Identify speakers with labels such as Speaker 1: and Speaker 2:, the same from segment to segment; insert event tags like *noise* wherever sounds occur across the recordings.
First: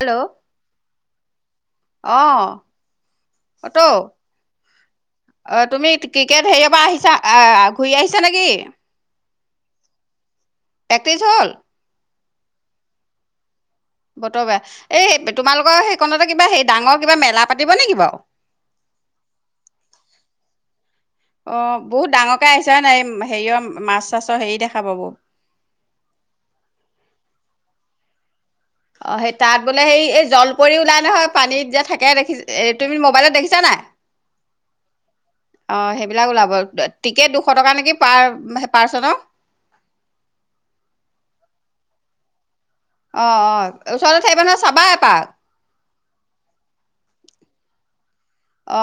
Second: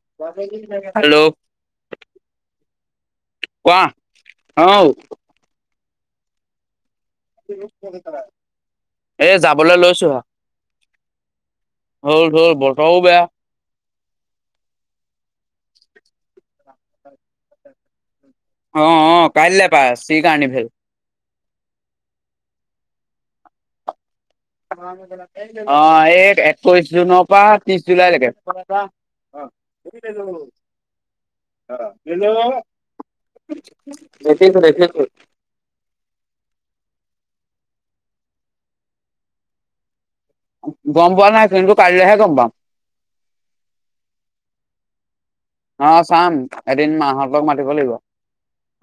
Speaker 1: Hello
Speaker 2: hello
Speaker 1: অঁ
Speaker 2: কোৱা
Speaker 1: auto
Speaker 2: আহ
Speaker 1: অ তুমি ক্ৰিকেট হেয়ৰ পৰা আহিছে আহ ঘূৰি আহিছা নেকি
Speaker 2: এ যাবলৈ লৈছো হ।
Speaker 1: এক তে্ৰিছ হল *unintelligible*
Speaker 2: হল ঢল বৰ্তও বেয়া
Speaker 1: বতৰ বেয়া এই তোমালোকৰ সেইকণতে কিবা হে ডাঙৰ কিবা মেলা পাতিব নেকি বাৰু
Speaker 2: অ অ কাইলৈ পা সি কাৰণী ভেল
Speaker 1: অ বহুত ডাঙৰকে আহিছে হয় নাই এই হেৰিঅৰ মাছ চাছৰ হেৰি দেখা পাব
Speaker 2: অ এই একৈশ জুনক পাহত্ৰিশ জুলাইলৈকে
Speaker 1: অ সেই তাত বোলে সেই এই জল পৰি ওলাই নহয় পানীত যে থাকে দেখি তুমি মোবাইলত দেখিছা নাই
Speaker 2: দেখিছো দেখিছো
Speaker 1: অ সেইবিলাক ওলাব টিকেট দুশ টকা নেকি পাৰ পাৰ্চনৰ
Speaker 2: গম পোৱা নাই কিন্তু কাইলৈ হে গম্ পাম
Speaker 1: অ অ ওচতে থাকিবা নহয় চাবা এপাক
Speaker 2: অ চাম এদিন মাহঁতক মাতিব লাগিব
Speaker 1: অ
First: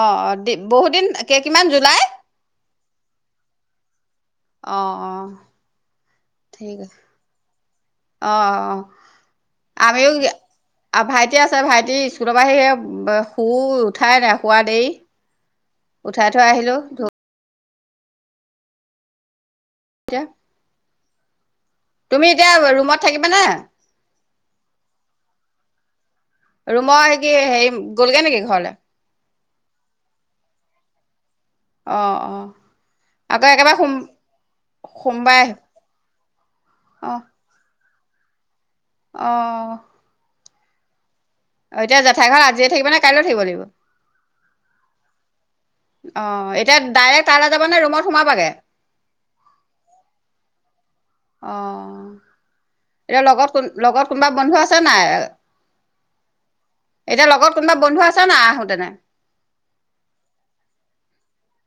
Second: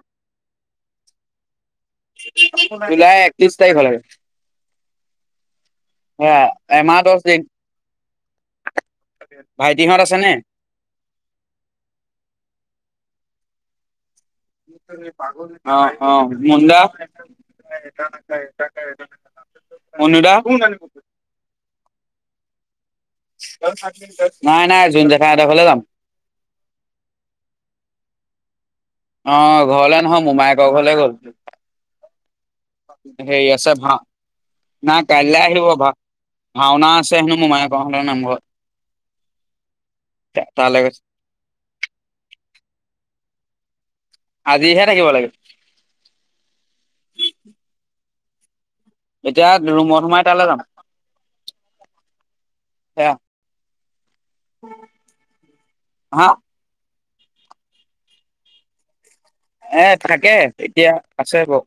Speaker 1: বহুত দিন কেই কিমান জুলা
Speaker 2: জুলাই একত্ৰিশ তাৰিখলৈকে।
Speaker 1: অ', অ',
Speaker 2: সেয়া
Speaker 1: ঠিক আছে,
Speaker 2: এমাহ দহ দিন
Speaker 1: অ', অ',
Speaker 2: ভাইটিহঁত
Speaker 1: আমিও
Speaker 2: আছে নে
Speaker 1: ভাইটি আছে ভাইটি স্কুলৰ পৰা আহি হে শুই উঠাই নাই শুৱা দেৰি
Speaker 2: অ অ
Speaker 1: উঠাই থৈ আহিলো
Speaker 2: মুন্দা।
Speaker 1: এতিয়া
Speaker 2: তান *unintelligible*
Speaker 1: তুমি এতিয়া ৰুমত থাকিবানে,,
Speaker 2: নাই নাই জোন জেঠাই হঁতৰ ঘৰলে যাম
Speaker 1: ৰুমৰ সে কি হেৰি গ'লগে নেকি ঘৰলে
Speaker 2: অ ঘৰলে নহয় মোমায়েকৰ ঘৰলে গ'ল।
Speaker 1: অ অ
Speaker 2: হ
Speaker 1: আকৌ
Speaker 2: আ
Speaker 1: একেবাৰে সোম
Speaker 2: ভা না কাললে আহিব ভাওনা আছে হেনো মোমাই প নম *unintelligible*
Speaker 1: আহ।
Speaker 2: তালৈ গৈছে
Speaker 1: অ এতিয়া জেঠাই ঘৰত আজিয়ে থাকিব নে কাইলৈ থাকিব লাগিব
Speaker 2: আজিহে থাকিব লাগে।
Speaker 1: অ এতিয়া ডাইৰেক্ট তালৈ যাব নে ৰুমত সোমাবাগে
Speaker 2: এতিয়া ৰুমত সোমাই তালৈ যাম
Speaker 1: অহ
Speaker 2: সেয়া
Speaker 1: এতিয়া লগত কোন লগত কোনোবা বন্ধু আছে নাই
Speaker 2: হা
Speaker 1: এতিয়া লগত কোনোবা বন্ধু আছে না আহোতেনে।
Speaker 2: এ থাকে এতিয়া আছে বৌ।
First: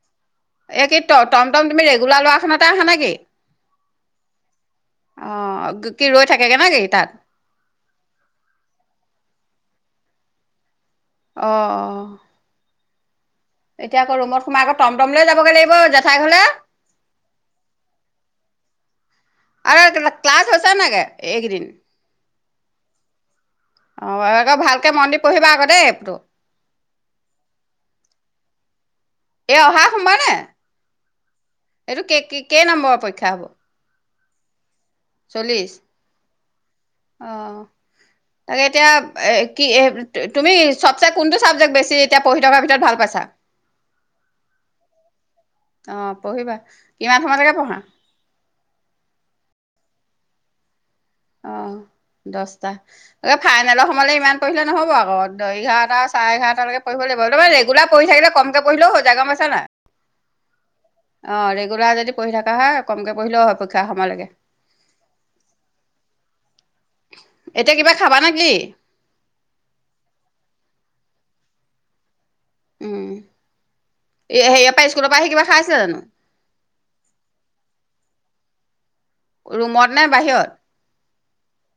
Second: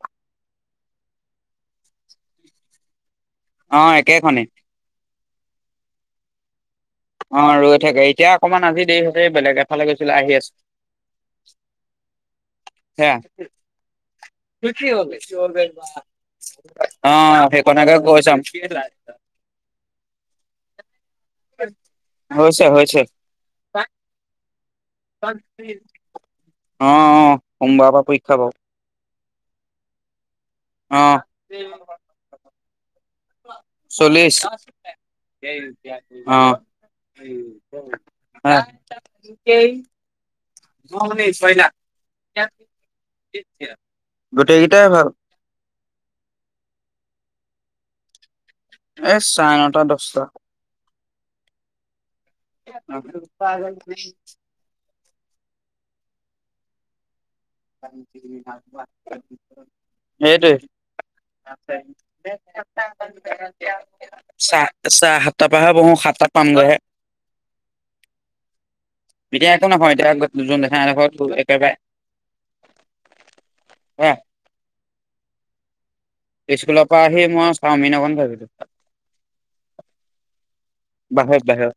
Speaker 1: এ কি টম টম তুমি ৰেগুলাৰ ল'ৰাখনতে আহা নেকি
Speaker 2: অ একেখনে
Speaker 1: অ কি ৰৈ থাকেগে ন গেই
Speaker 2: অ ৰৈ থাকে এতিয়া অকমান আজি দেৰি হঁতে বেলেগ এ ভালে গৈছিলে আহি আছে
Speaker 1: আহ আহ
Speaker 2: হে কি কিহ'ল
Speaker 1: টমটম লৈ যাবগৈ লাগিব জেঠাই ঘৰলে
Speaker 2: অ সেইখনকে কৈ চাম। *unintelligible*
Speaker 1: আ ক্লাছ হৈছেনে ছাগে। এইদিন।
Speaker 2: হয় ছ হয় হৈছে
Speaker 1: অহ আকৌ ভাল
Speaker 2: অম বাবা পক্ষ খাব
Speaker 1: এ অহা সোমব নে এইটো কে কেই নম্বৰৰ পৰীক্ষা হব
Speaker 2: চল্লিছ।
Speaker 1: চল্লিছ অ তাকে এতিয়া কি
Speaker 2: *inaudible*
Speaker 1: তুমি সবচে কোনটো চাবজেক্ট বেছি এতিয়া পঢ়ি থকাৰ ভিতৰত ভাল পাইছা।
Speaker 2: গোটেইকেইটাই ভাল
Speaker 1: অ পঢ়িবা কিমান সময়লৈকে পঢ়া।
Speaker 2: এ চাৰে নটা দচটা
Speaker 1: আহ দহটা, ফাইনেলৰ সময়লৈ
Speaker 2: সেইটোৱে
Speaker 1: ইমান পঢ়িলে নহ'ব আ অ দ এঘাৰটা চাৰে এঘাৰটাটালৈকে পৰিঢ়িব লাগিব। তাৰমানে ৰেগুলাৰ পঢ়ি
Speaker 2: সেইটোৱে
Speaker 1: থাকিলে কমকে পঢ়িলেও হৈ যায় গম
Speaker 2: চাহ
Speaker 1: পাইছা নাই?
Speaker 2: চাহ সাতটা
Speaker 1: অ' ৰেগুলাৰ যদি পঢ়ি থকা
Speaker 2: পৰাহে
Speaker 1: হয় কমকে পঢ়িলেও হয়
Speaker 2: বহো
Speaker 1: পৰীক্ষাৰ সময়লৈকে।
Speaker 2: সাতটা পাম গৈহে।
Speaker 1: এতিয়া কিবা খাবা নেকি?
Speaker 2: এতিয়া একো নহয় এতিয়া যোন দেখা এডখৰ একেবাৰে
Speaker 1: উম
Speaker 2: হা
Speaker 1: হেৰিয়াৰ পৰা স্কুলৰ পৰা আহি কিবা খাইছিলা জানো।
Speaker 2: স্কুলৰ পৰা আহি মই চাওঁমিন অকন ভাবিলো ।
Speaker 1: ৰুমত নাই বাহিৰত
Speaker 2: বাহে', বাহে।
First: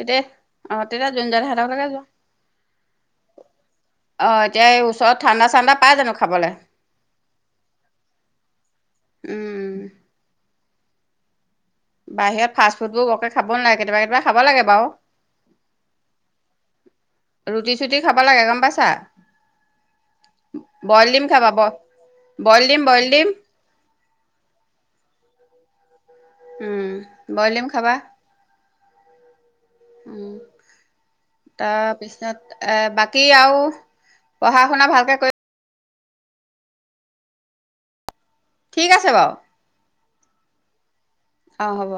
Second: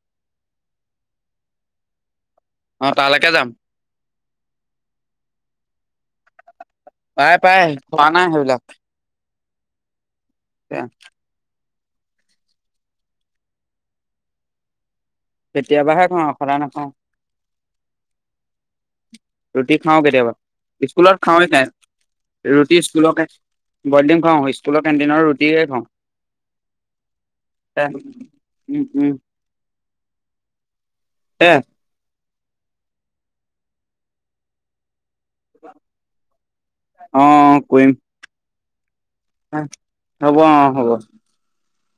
Speaker 1: এতিয়া অ তেতিয়া জোন য সাতকলৈকে যোৱা
Speaker 2: অ' তালৈকে যাম।
Speaker 1: অ এতিয়া এই ওচৰত ঠাণ্ডা ঠাণ্ডা পাই জানো খাবলৈ
Speaker 2: পাই পাই খোৱা নাই সেইবিলাক
Speaker 1: উম
Speaker 2: এ!
Speaker 1: বাহিৰত ফাষ্ট ফুডবোৰ বৰকে খাব নালাগে। কেতিয়াবা কেতিয়াবা খাব লাগে বাৰু।
Speaker 2: কেতিয়াবাহে খাওঁ, সদায় নখাওঁ।
Speaker 1: ৰুটি চুটি খাব লাগে গম পাইছা
Speaker 2: ৰুটি খাওঁ কেতিয়াবা
Speaker 1: বইল
Speaker 2: ।স্কুলত
Speaker 1: ডিম খাবা ব
Speaker 2: খাওঁৱে,
Speaker 1: বইল
Speaker 2: ৰুটি
Speaker 1: ডিম বইল
Speaker 2: স্কুলৰ
Speaker 1: ডিম
Speaker 2: বইড খাওঁ স্কুলৰ কেণ্টিনত ৰুটিয়ে খাওঁ। *unintelligible*
Speaker 1: উম বইলিম খাবা
Speaker 2: উম! উম!
Speaker 1: উম
Speaker 2: এ
Speaker 1: তাৰপিছত এ বাকী আৰু পঢ়া শুনা ভালকে কৰি
Speaker 2: অ অ কৰিম
Speaker 1: ঠিক আছে বাৰু
Speaker 2: হ'ব! অ' হ'ব!
Speaker 1: অ হ'ব